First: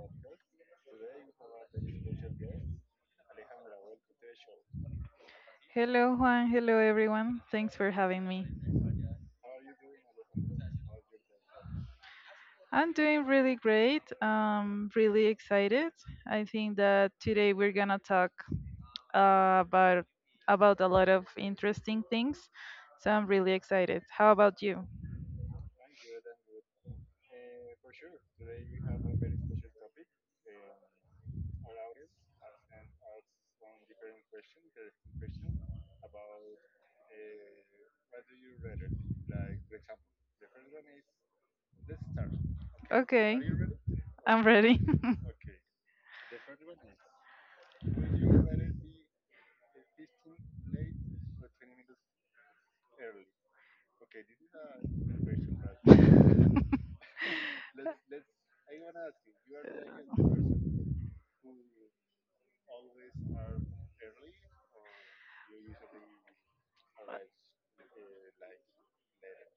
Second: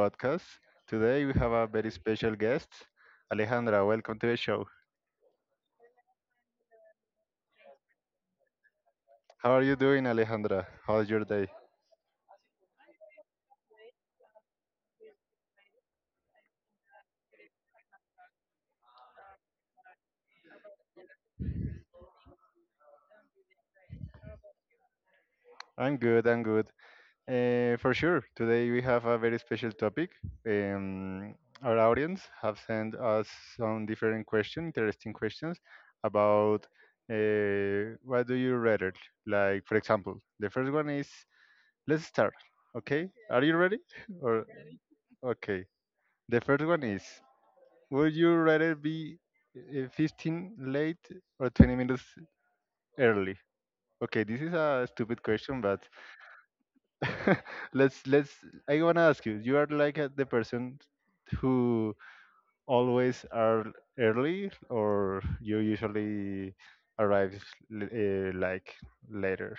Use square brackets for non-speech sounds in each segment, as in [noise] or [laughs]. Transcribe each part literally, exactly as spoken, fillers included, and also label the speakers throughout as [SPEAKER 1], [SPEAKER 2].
[SPEAKER 1] podcast. Today we have a very special guest, Alejandra. Welcome to the show.
[SPEAKER 2] Hello, Juan. Hello, everyone. Thanks for having me.
[SPEAKER 1] How are you doing, Alejandra? How's your day?
[SPEAKER 2] I'm doing really great. I'm really excited. I think that today we're gonna talk uh, about about a lot of interesting things. So I'm really excited. How about you?
[SPEAKER 1] I'm good. I'm good. Uh, for sure. Today we have a very special topic. Um, our audience have sent us some different questions, interesting questions about uh, what do you rather? Like, for example, the first one is let's start. Okay.
[SPEAKER 2] Okay,
[SPEAKER 1] Are you ready?
[SPEAKER 2] I'm
[SPEAKER 1] Or
[SPEAKER 2] ready.
[SPEAKER 1] okay. The first one is. Would you rather be uh, fifteen late or twenty minutes early? Okay, this is a stupid question, but
[SPEAKER 2] [laughs]
[SPEAKER 1] [laughs] let's let's. I wanna ask you. You are like uh, the person who always are early, or you usually arrive l- uh, like later.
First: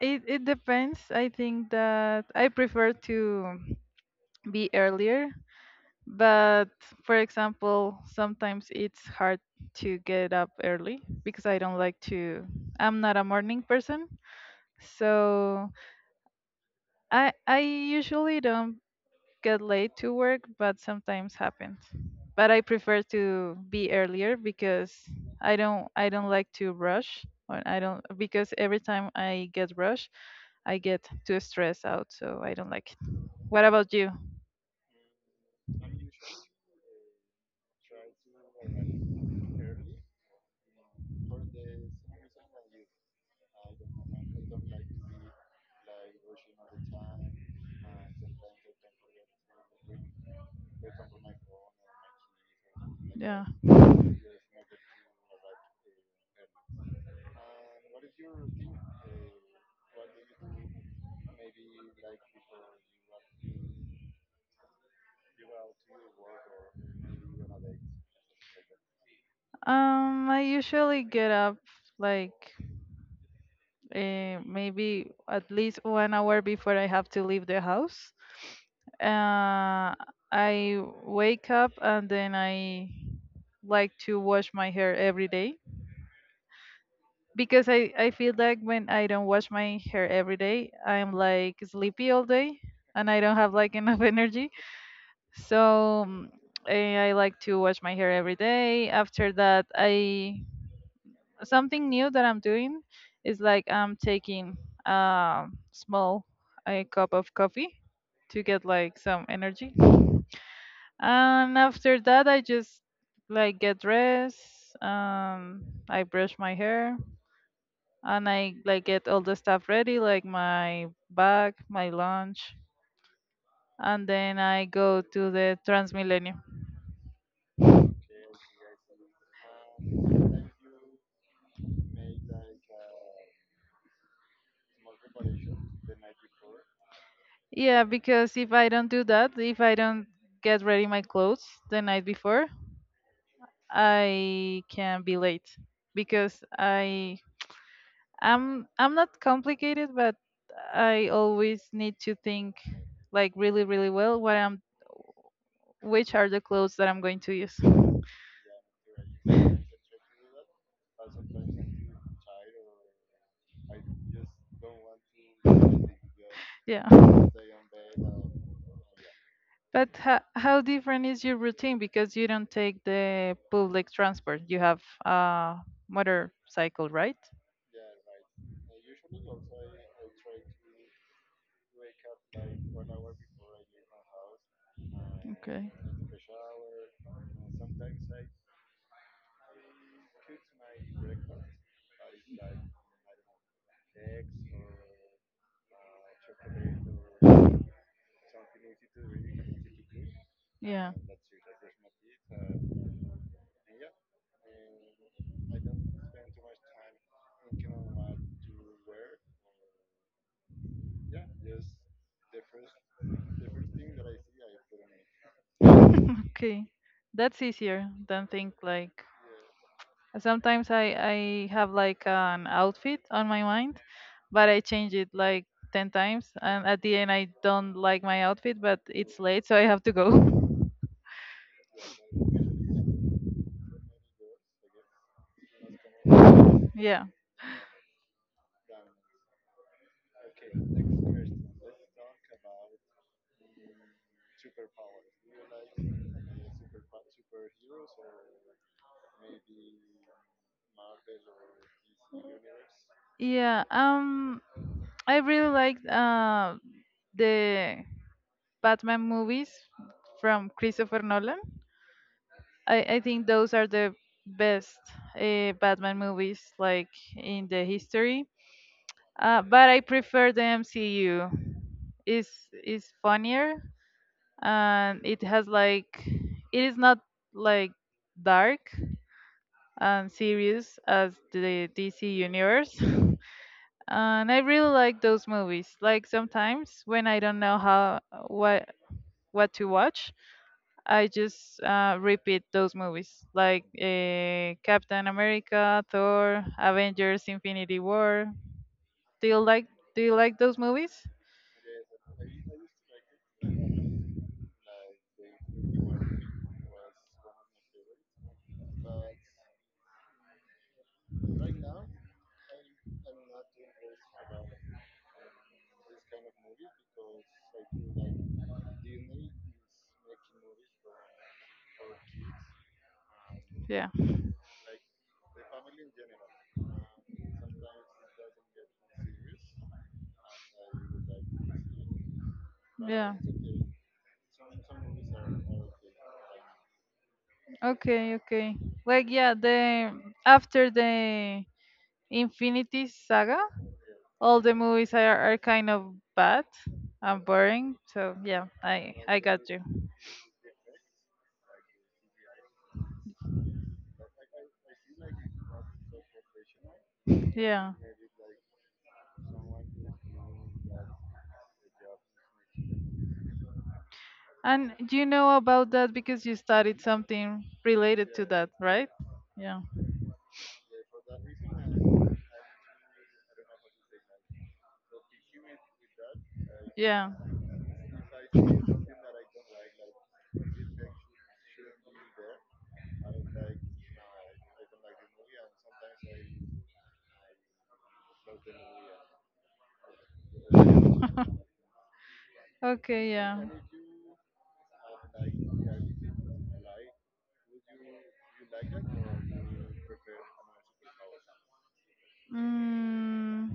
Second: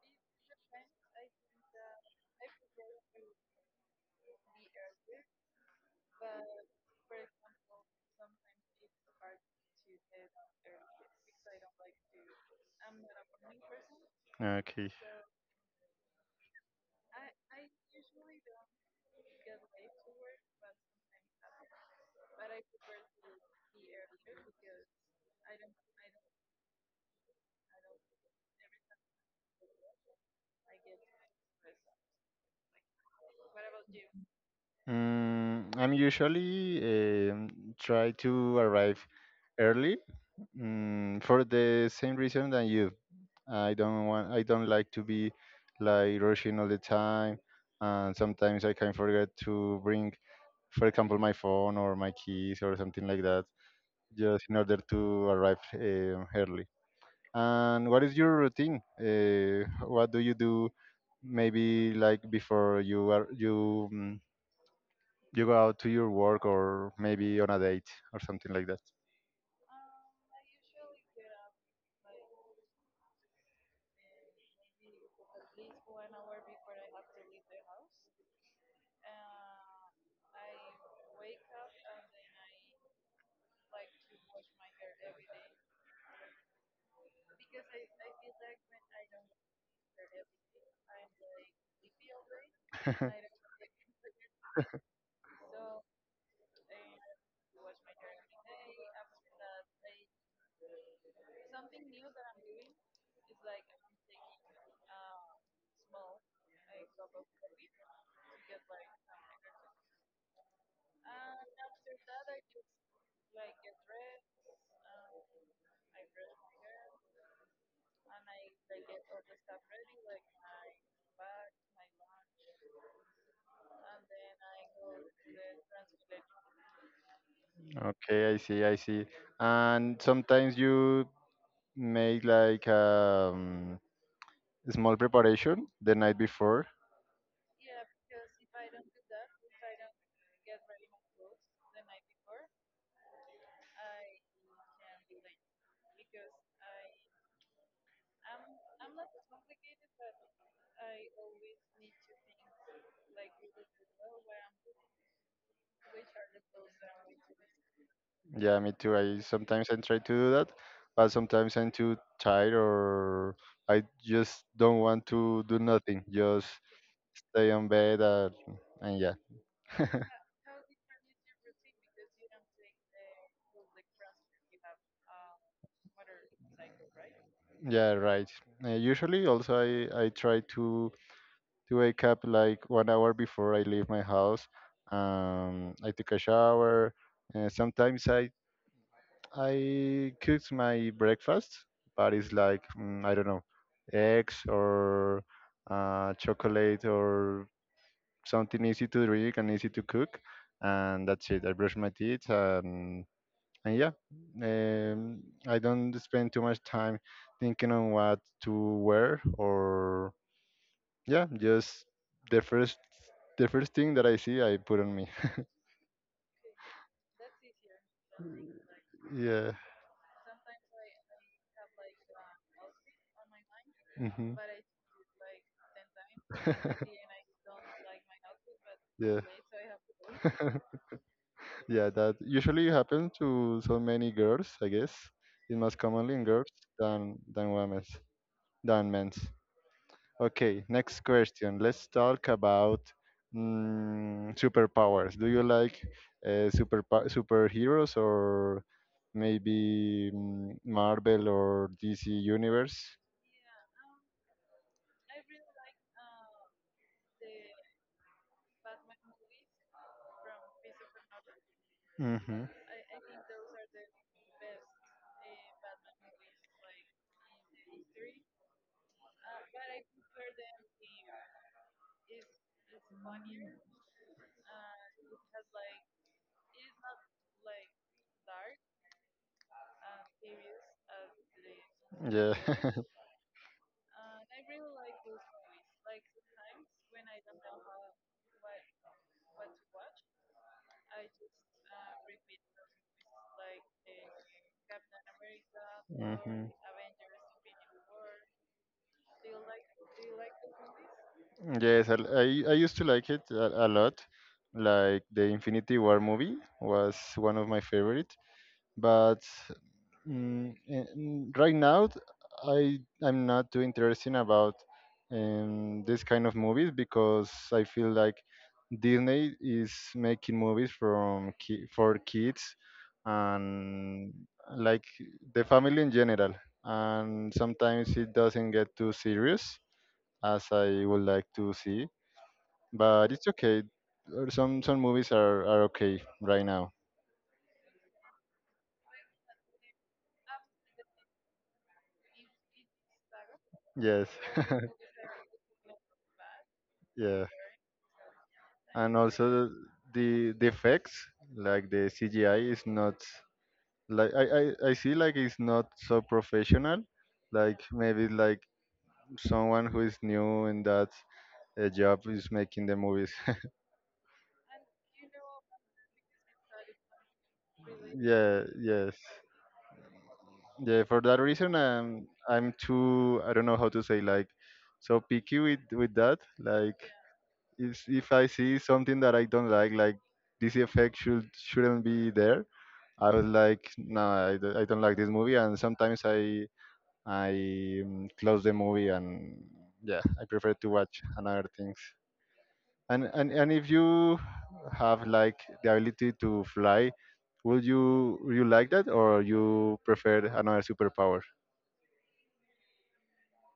[SPEAKER 2] it it depends. I think that I prefer to be earlier. But for example, sometimes it's hard to get up early because I don't like to I'm not a morning person.
[SPEAKER 1] Okay.
[SPEAKER 2] So I I usually don't get late to work, but sometimes happens. But I prefer to be earlier because I don't I don't like to rush or I don't because every time I get rushed, I get too stressed out, so I don't like it. What about you?
[SPEAKER 1] Mm, I'm usually um, try to arrive early mm, for the same reason than you. I don't want. I don't like to be like rushing all the time, and sometimes I can forget to bring, for example, my phone or my keys or something like that,
[SPEAKER 2] Yeah.
[SPEAKER 1] just in order to arrive um early. And what is your routine? Uh, what do you do? Maybe like before you are you mm, you go out to your work or maybe on a date or something like that.
[SPEAKER 2] Um, I usually get up like uh, maybe at least one hour before I have to leave the house. Uh, I wake up and then I like to wash my hair every day because I, I feel like when I don't wash my hair every day, I'm like sleepy all day and I don't
[SPEAKER 1] [laughs]
[SPEAKER 2] have like enough [laughs] energy. So mm, eh, I like to wash my hair every day. After that, I something new that I'm doing is like I'm taking a small a cup of coffee to get like some energy. And after that, I just like get dressed. Um, I brush my hair and I like get all the stuff ready, like my bag, my lunch, and then I go to the Transmilenio.
[SPEAKER 1] Okay, I see, I see. And sometimes you make like um, small preparation the night before.
[SPEAKER 2] Yeah, because if I don't do that, if I don't get ready my clothes the night before, I can be late because I I'm I'm not complicated, but I always need to think like really really well what I'm which are the clothes that I'm going to use.
[SPEAKER 1] Yeah, me too. I sometimes I try to do that, but sometimes I'm too tired or I just don't want to do nothing. Just
[SPEAKER 2] Yeah.
[SPEAKER 1] stay on bed uh, and yeah,
[SPEAKER 2] But ho- how different is your routine because you don't take the public transport? You have a motorcycle, right?
[SPEAKER 1] yeah, right. Uh, usually also I I try to to wake up like one hour before I leave my house.
[SPEAKER 2] Okay.
[SPEAKER 1] Um, I take a shower. Uh, sometimes I I cooked my breakfast, but it's like mm, I don't know, eggs or uh, chocolate or something easy to drink and easy to cook,
[SPEAKER 2] Yeah.
[SPEAKER 1] and that's it. I brush my teeth and and
[SPEAKER 2] [laughs]
[SPEAKER 1] yeah, um, I don't spend too much time thinking on what to wear or yeah, just the first the first thing that I see, I put on me. [laughs]
[SPEAKER 2] okay. That's easier than think like
[SPEAKER 1] Yeah.
[SPEAKER 2] sometimes I I have like an outfit on my mind,
[SPEAKER 1] Mhm.
[SPEAKER 2] but I change it like ten times and at the end I
[SPEAKER 1] [laughs]
[SPEAKER 2] don't like my outfit, but it's
[SPEAKER 1] Yeah.
[SPEAKER 2] late so I have to go.
[SPEAKER 1] [laughs] Yeah, that usually happens to so many girls, I guess. It's most commonly in girls
[SPEAKER 2] [laughs] yeah.
[SPEAKER 1] than than women's than men's. Okay, next question. Let's talk about mm, superpowers. Do you like uh, super superheroes or maybe mm, Marvel or D C universe?
[SPEAKER 2] Yeah. Um I really liked uh the Batman movies from Christopher Nolan.
[SPEAKER 1] hmm
[SPEAKER 2] I, I think those are the best uh, Batman movies like in the history. Uh, but I prefer the M C U. It's it's funnier and it has like it is not like dark and serious as the D C
[SPEAKER 1] Yeah.
[SPEAKER 2] universe.
[SPEAKER 1] [laughs]
[SPEAKER 2] [laughs] And I really like those movies. Like sometimes when I don't know how what what to watch, I just uh, repeat those movies like uh, Captain America, Thor,
[SPEAKER 1] hmm
[SPEAKER 2] Avengers, Infinity War. Do you like Do you like those movies?
[SPEAKER 1] Yes, I, I I used to like it a, a lot. Like the Infinity War movie was one of my favorite. But mm, eh, mm, right now, I I'm not too interested about um, this kind of movies because I feel like Disney is making movies from ki- for kids
[SPEAKER 2] Yeah,
[SPEAKER 1] and like the family in general. And sometimes it doesn't get too serious as I would like to see, but
[SPEAKER 2] yeah.
[SPEAKER 1] it's okay. Uh, Some some movies are, are okay right now.
[SPEAKER 2] Okay, okay. Like yeah, the after the Infinity Saga,
[SPEAKER 1] Yes,
[SPEAKER 2] all the
[SPEAKER 1] [laughs]
[SPEAKER 2] movies are, are kind of bad and
[SPEAKER 1] yeah,
[SPEAKER 2] boring. So yeah, I
[SPEAKER 1] and
[SPEAKER 2] I got
[SPEAKER 1] also
[SPEAKER 2] you.
[SPEAKER 1] the the effects, like the C G I, is not like I I, I see like it's not so professional. Like
[SPEAKER 2] Yeah,
[SPEAKER 1] maybe like someone who is new in that uh, job is making the movies.
[SPEAKER 2] and you know about that because you studied something
[SPEAKER 1] [laughs]
[SPEAKER 2] related to
[SPEAKER 1] Yeah,
[SPEAKER 2] that, right?
[SPEAKER 1] yes.
[SPEAKER 2] Yeah.
[SPEAKER 1] Yeah, for that reason, um, I'm too, I don't know how to say, like, so picky with with that. Like,
[SPEAKER 2] Yeah.
[SPEAKER 1] if if I see something that I don't like, like this effect should shouldn't be there. I was like, no, I, don't- I don't like this movie, and sometimes I I mm, close the movie, and yeah, I prefer to watch another things. And
[SPEAKER 2] Okay.
[SPEAKER 1] and
[SPEAKER 2] Yeah.
[SPEAKER 1] and if you have like the ability to fly, would you would you like that, or you prefer another superpower?
[SPEAKER 2] Mm,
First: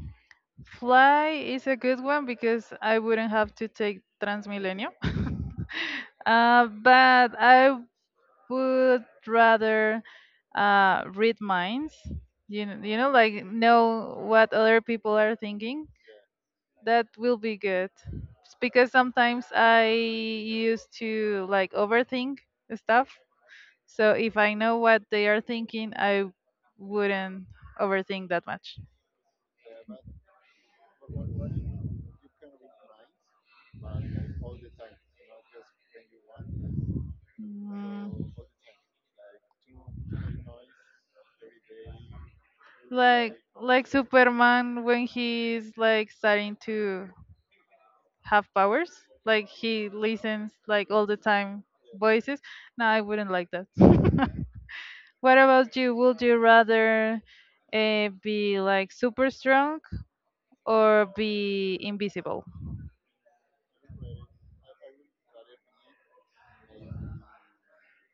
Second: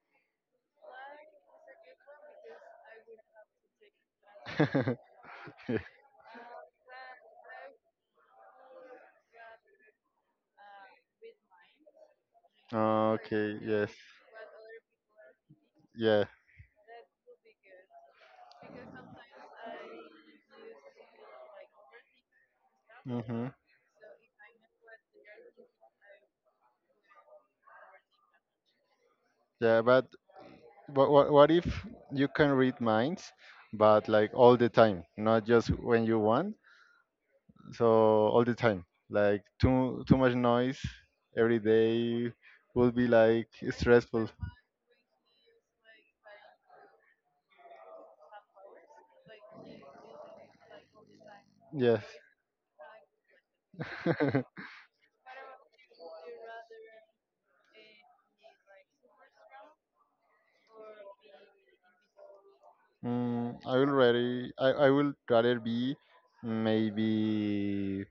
[SPEAKER 2] fly is a good one because I wouldn't have to take Transmilenio.
[SPEAKER 1] [laughs]
[SPEAKER 2] [laughs] Uh, but I would rather uh, read minds. You know, you know, like
[SPEAKER 1] Okay, yes,
[SPEAKER 2] know what other people are thinking.
[SPEAKER 1] yeah.
[SPEAKER 2] That will be good. It's because sometimes I used to like overthink stuff.
[SPEAKER 1] Mm-hmm.
[SPEAKER 2] So if I know what they are thinking, I wouldn't overthink that much.
[SPEAKER 1] Yeah, but what, what what if you can read minds, but like all the time, not just when you want. So
[SPEAKER 2] Mm,
[SPEAKER 1] all the time, like too too much noise every day will be
[SPEAKER 2] like
[SPEAKER 1] like
[SPEAKER 2] like
[SPEAKER 1] stressful.
[SPEAKER 2] Superman when he's like starting to have powers. Like he listens like all the time
[SPEAKER 1] Yes.
[SPEAKER 2] voices. No, I wouldn't like that. [laughs]
[SPEAKER 1] [laughs]
[SPEAKER 2] What about you? Would you rather uh, be like super strong or be invisible?
[SPEAKER 1] mm, I will rather I, I will rather be maybe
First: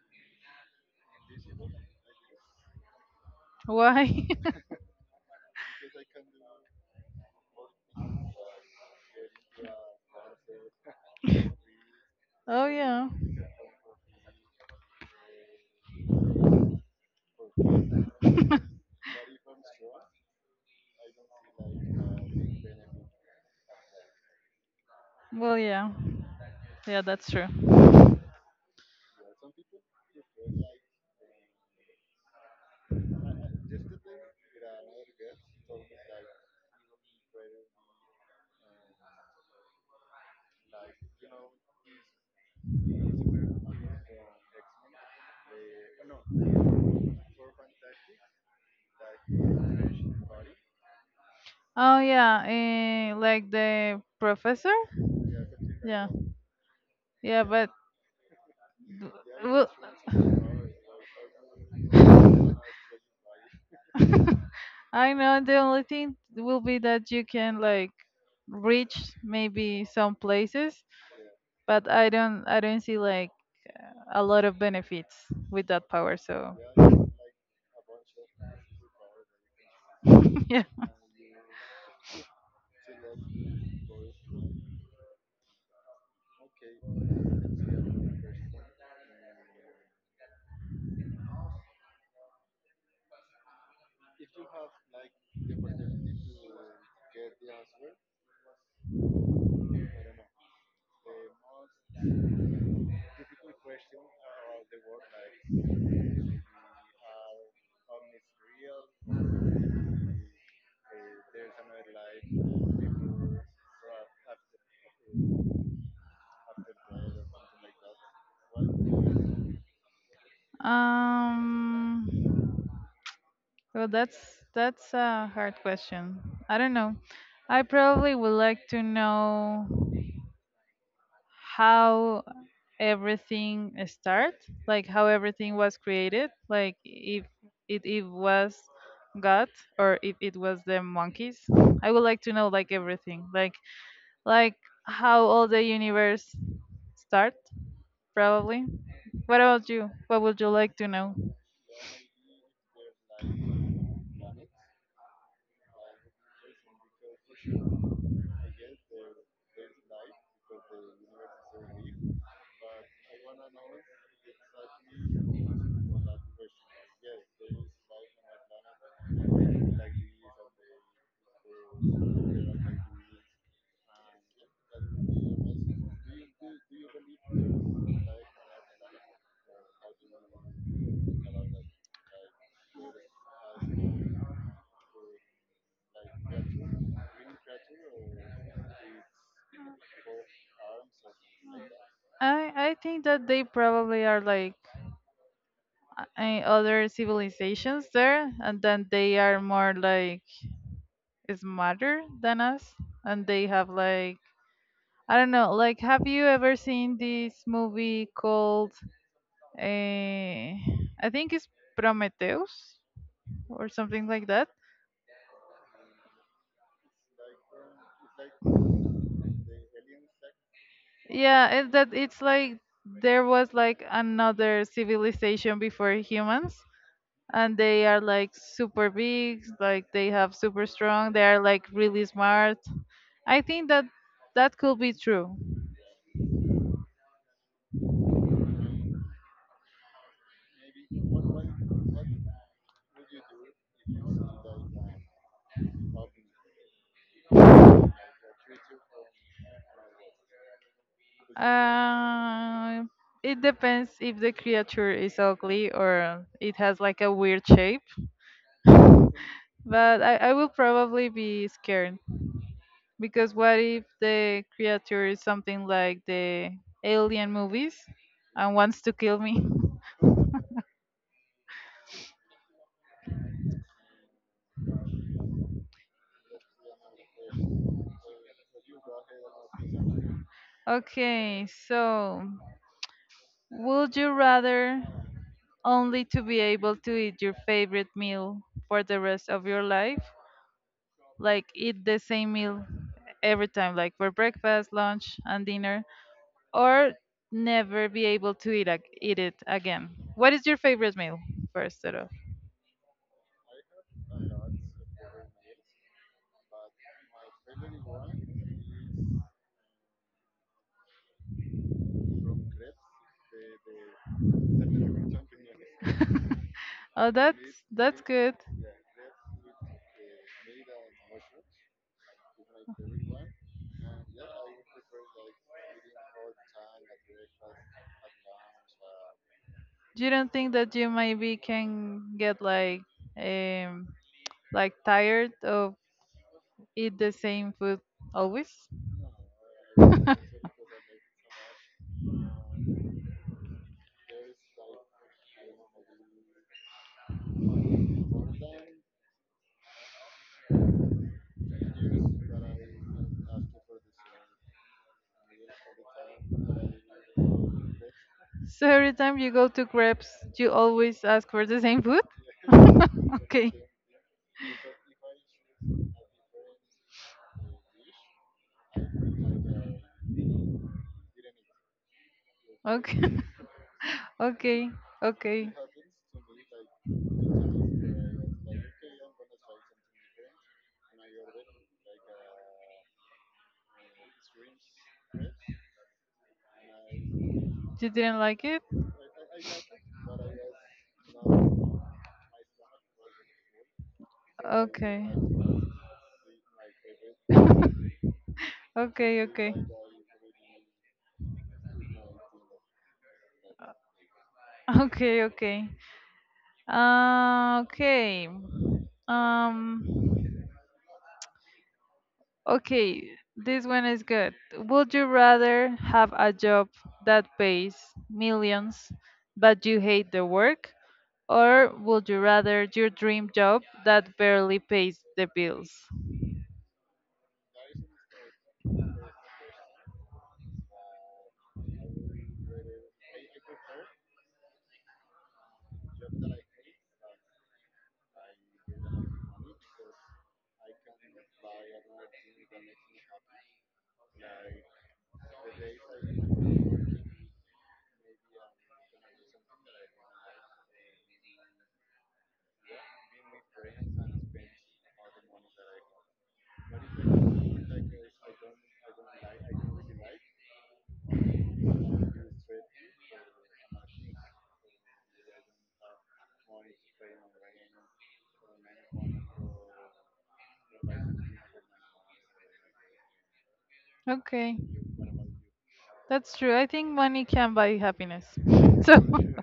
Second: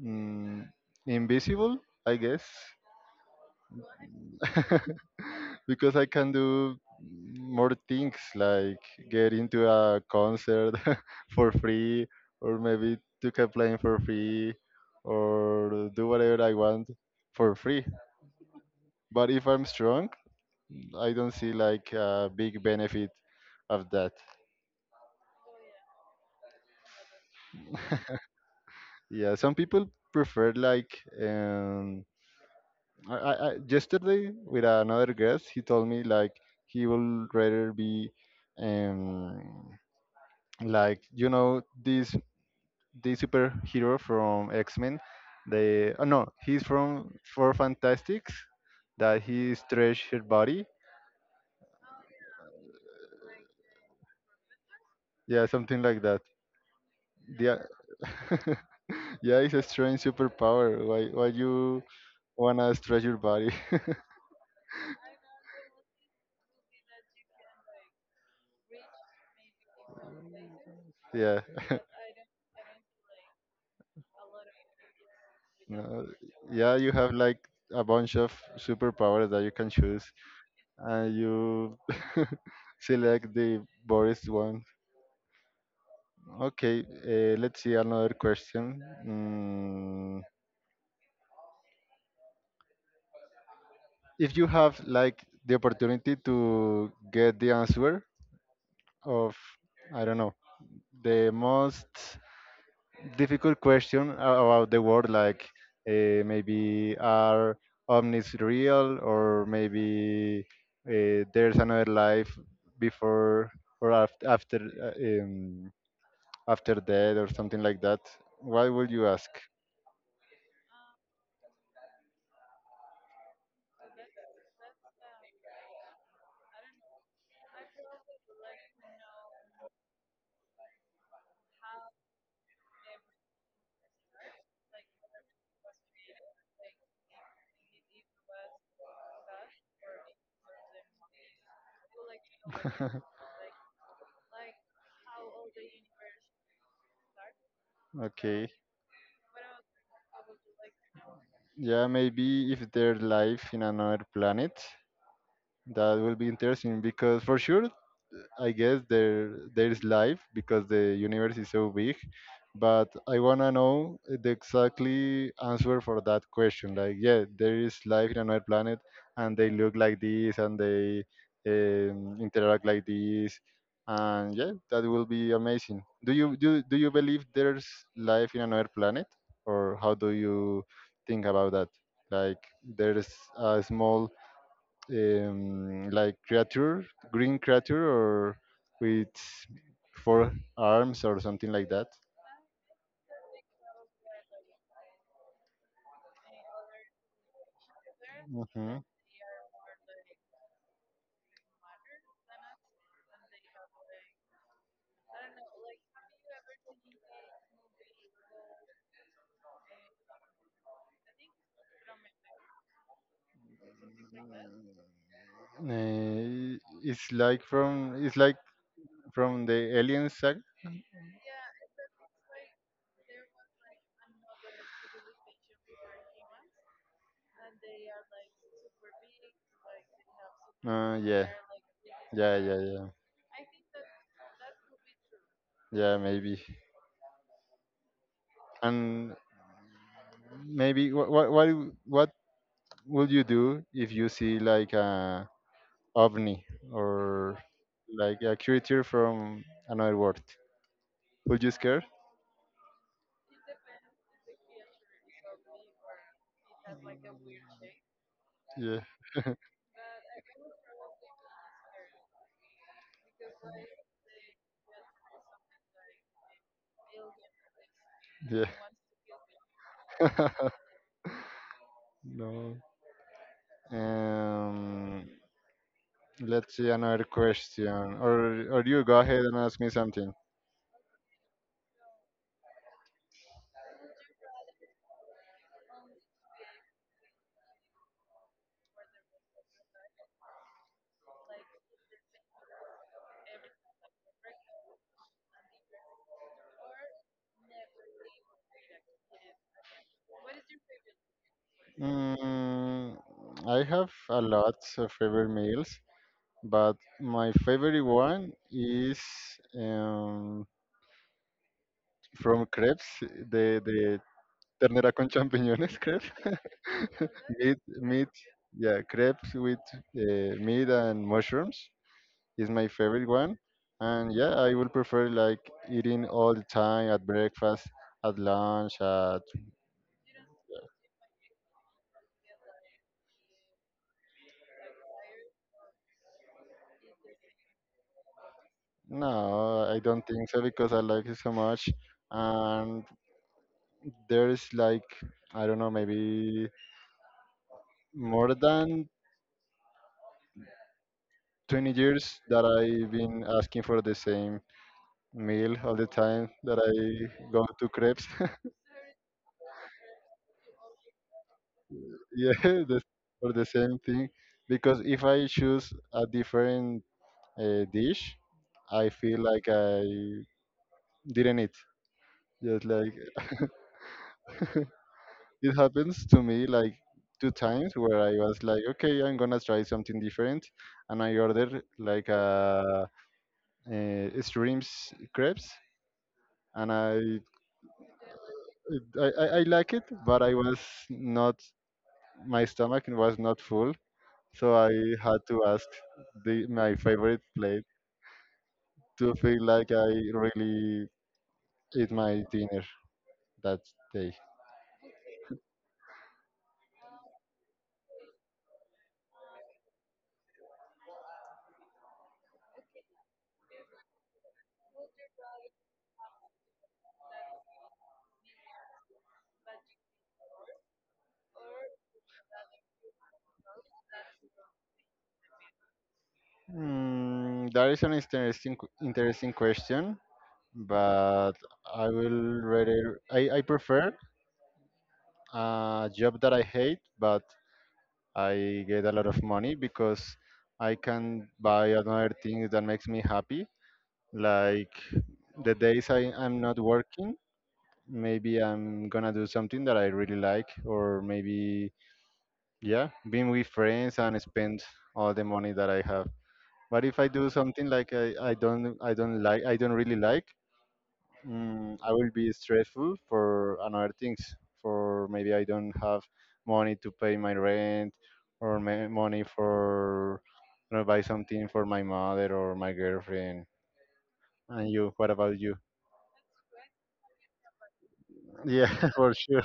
[SPEAKER 1] mm, invisible, I guess.
[SPEAKER 2] Why?
[SPEAKER 1] [laughs] Because I can do more things like get into a concert [laughs] for free
[SPEAKER 2] [laughs]
[SPEAKER 1] or
[SPEAKER 2] oh
[SPEAKER 1] maybe
[SPEAKER 2] yeah.
[SPEAKER 1] took a plane for free or do whatever I want for free. But if I'm strong, I don't see like a big benefit of that.
[SPEAKER 2] Well yeah. Yeah, that's true.
[SPEAKER 1] Yeah, some people prefer like um I, I, I yesterday with another guest he told me like he will rather be um like you know these the superhero from X Men. They oh no, he's from Four Fantastics. That he stretched her body.
[SPEAKER 2] Oh yeah, eh, like the professor?
[SPEAKER 1] Yeah, something like
[SPEAKER 2] Yeah.
[SPEAKER 1] that.
[SPEAKER 2] Yeah,
[SPEAKER 1] Yeah,
[SPEAKER 2] but
[SPEAKER 1] [laughs] yeah, it's a
[SPEAKER 2] well,
[SPEAKER 1] strange superpower. Why why you
[SPEAKER 2] [laughs]
[SPEAKER 1] wanna stretch your body? [laughs]
[SPEAKER 2] I know the only thing will be that you can like reach maybe some places,
[SPEAKER 1] Yeah. [laughs]
[SPEAKER 2] but I don't I don't see like a lot of benefits with that
[SPEAKER 1] No,
[SPEAKER 2] power. So
[SPEAKER 1] yeah, you
[SPEAKER 2] [laughs]
[SPEAKER 1] have like a bunch of superpowers that you can choose,
[SPEAKER 2] yeah.
[SPEAKER 1] and you [laughs] select the Boris one. Okay, uh, let's see another question. Mm, if you have like the opportunity to get the answer of I don't know the most difficult question a- about the world, like uh, maybe are omnis real, or maybe uh, there's another life before or after after uh, um, after death or something like that, what would you ask?
[SPEAKER 2] Um. Well, that's that's a hard question. I don't know. I probably would like to know how everything start, like how everything was created, like if it, it was god or if it was the monkeys. I would like to know like
[SPEAKER 1] [laughs]
[SPEAKER 2] everything, like like how all the universe start,
[SPEAKER 1] Okay.
[SPEAKER 2] probably. What about you? What would you like to know?
[SPEAKER 1] Yeah, maybe if there's life in another planet, that will be interesting because for sure I guess there there is life because the universe is so big. But I wanna know the exactly answer for that question. Like, yeah, there is life in another planet, and they look like this, and they um, interact like this, and yeah, that will be amazing. Do you do do you believe there's life in another planet, or how do you think about that? Like, there's a small um, like creature, green creature, or with four arms or something like that.
[SPEAKER 2] I i think that they probably are like uh, other civilizations there, and
[SPEAKER 1] Mhm.
[SPEAKER 2] then they are more like smarter than us, and they have like I don't know. Like, have you ever seen this movie called, uh, I think it's Prometheus or something like that?
[SPEAKER 1] Uh, it's like from it's like from the Alien saga.
[SPEAKER 2] Yeah, it, that it's like there was like another civilization before humans, and they are like super big, like they have super
[SPEAKER 1] Uh,
[SPEAKER 2] strong, they
[SPEAKER 1] yeah,
[SPEAKER 2] are like really
[SPEAKER 1] yeah, yeah,
[SPEAKER 2] smart.
[SPEAKER 1] yeah,
[SPEAKER 2] I think that that could be true.
[SPEAKER 1] yeah, maybe. And maybe what what what w- what would you do if you see like a ovni or like a creature from another world? Would you scare?
[SPEAKER 2] Uh, it depends if the creature is ugly or it has like a weird shape.
[SPEAKER 1] Yeah.
[SPEAKER 2] But I, I will probably be scared because what if the creature is something like the alien movies
[SPEAKER 1] Yeah.
[SPEAKER 2] and wants to kill me? [laughs]
[SPEAKER 1] [laughs] No. Um, let's see another question, or or you go ahead and ask me something.
[SPEAKER 2] Okay, so would you rather only to be able to eat your favorite meal for the rest of your life? Like eat the same meal every time, like for breakfast, lunch, and dinner, or never be able to eat, ag- eat it again? What is your favorite meal, first of all?
[SPEAKER 1] Mm, I have a lot of favorite meals, but my favorite one is um, from crepes, the the ternera con champiñones crepes,
[SPEAKER 2] Oh,
[SPEAKER 1] [laughs] meat
[SPEAKER 2] that's that's
[SPEAKER 1] meat,
[SPEAKER 2] good.
[SPEAKER 1] yeah, crepes with uh, meat and mushrooms. Is my favorite one. And yeah, I will prefer like eating all the time at breakfast, at lunch, at
[SPEAKER 2] Do you don't think that you maybe can get like um like tired of eat the same food always?
[SPEAKER 1] no, I don't
[SPEAKER 2] [laughs]
[SPEAKER 1] think so because I like it so much. And there's like I don't know, maybe more than twenty years that I've been asking for the same meal all the time that I go to crepes. [laughs]
[SPEAKER 2] So every time you go to crepes, you always ask for the same food?
[SPEAKER 1] Yeah, the,
[SPEAKER 2] [laughs]
[SPEAKER 1] for the
[SPEAKER 2] Okay.
[SPEAKER 1] same thing. Because if I choose a different uh, dish, I feel like I didn't eat. Just like
[SPEAKER 2] Okay. [laughs] okay.
[SPEAKER 1] [laughs]
[SPEAKER 2] Okay.
[SPEAKER 1] it happens to me like two times where I was like, okay, I'm gonna try something different, and I ordered like a, uh shrimps crepes, and I,
[SPEAKER 2] You didn't like it?
[SPEAKER 1] I I I like it, but I was not my stomach was not full, so I
[SPEAKER 2] Okay.
[SPEAKER 1] had to ask the my favorite plate to
[SPEAKER 2] Okay.
[SPEAKER 1] feel
[SPEAKER 2] Okay.
[SPEAKER 1] like I really eat my dinner that day.
[SPEAKER 2] Okay. Okay. Uh, okay. Um. Okay, this one is good. Would you rather have a job that pays millions but you hate the work? Or would you rather your dream job that barely pays the bills?
[SPEAKER 1] Mm, that is an interesting q- interesting question, but I will rather I, I prefer a job that I hate, but I get a lot of money because I can buy another thing that makes me happy. Like the days I, I'm not working, maybe I'm gonna do something that I really like, or maybe yeah, being with friends and spend all the money that I have. But if I do something like I, I don't I don't like I don't really like, mm, I will be stressful for another things. For maybe I don't have money to pay my rent, or ma- money for you know, buy something for my mother or my girlfriend.
[SPEAKER 2] Okay,
[SPEAKER 1] And you, what about you?
[SPEAKER 2] that's true. I think money can buy happiness.
[SPEAKER 1] Yeah,
[SPEAKER 2] [laughs]
[SPEAKER 1] [laughs]
[SPEAKER 2] So, [laughs]
[SPEAKER 1] for sure.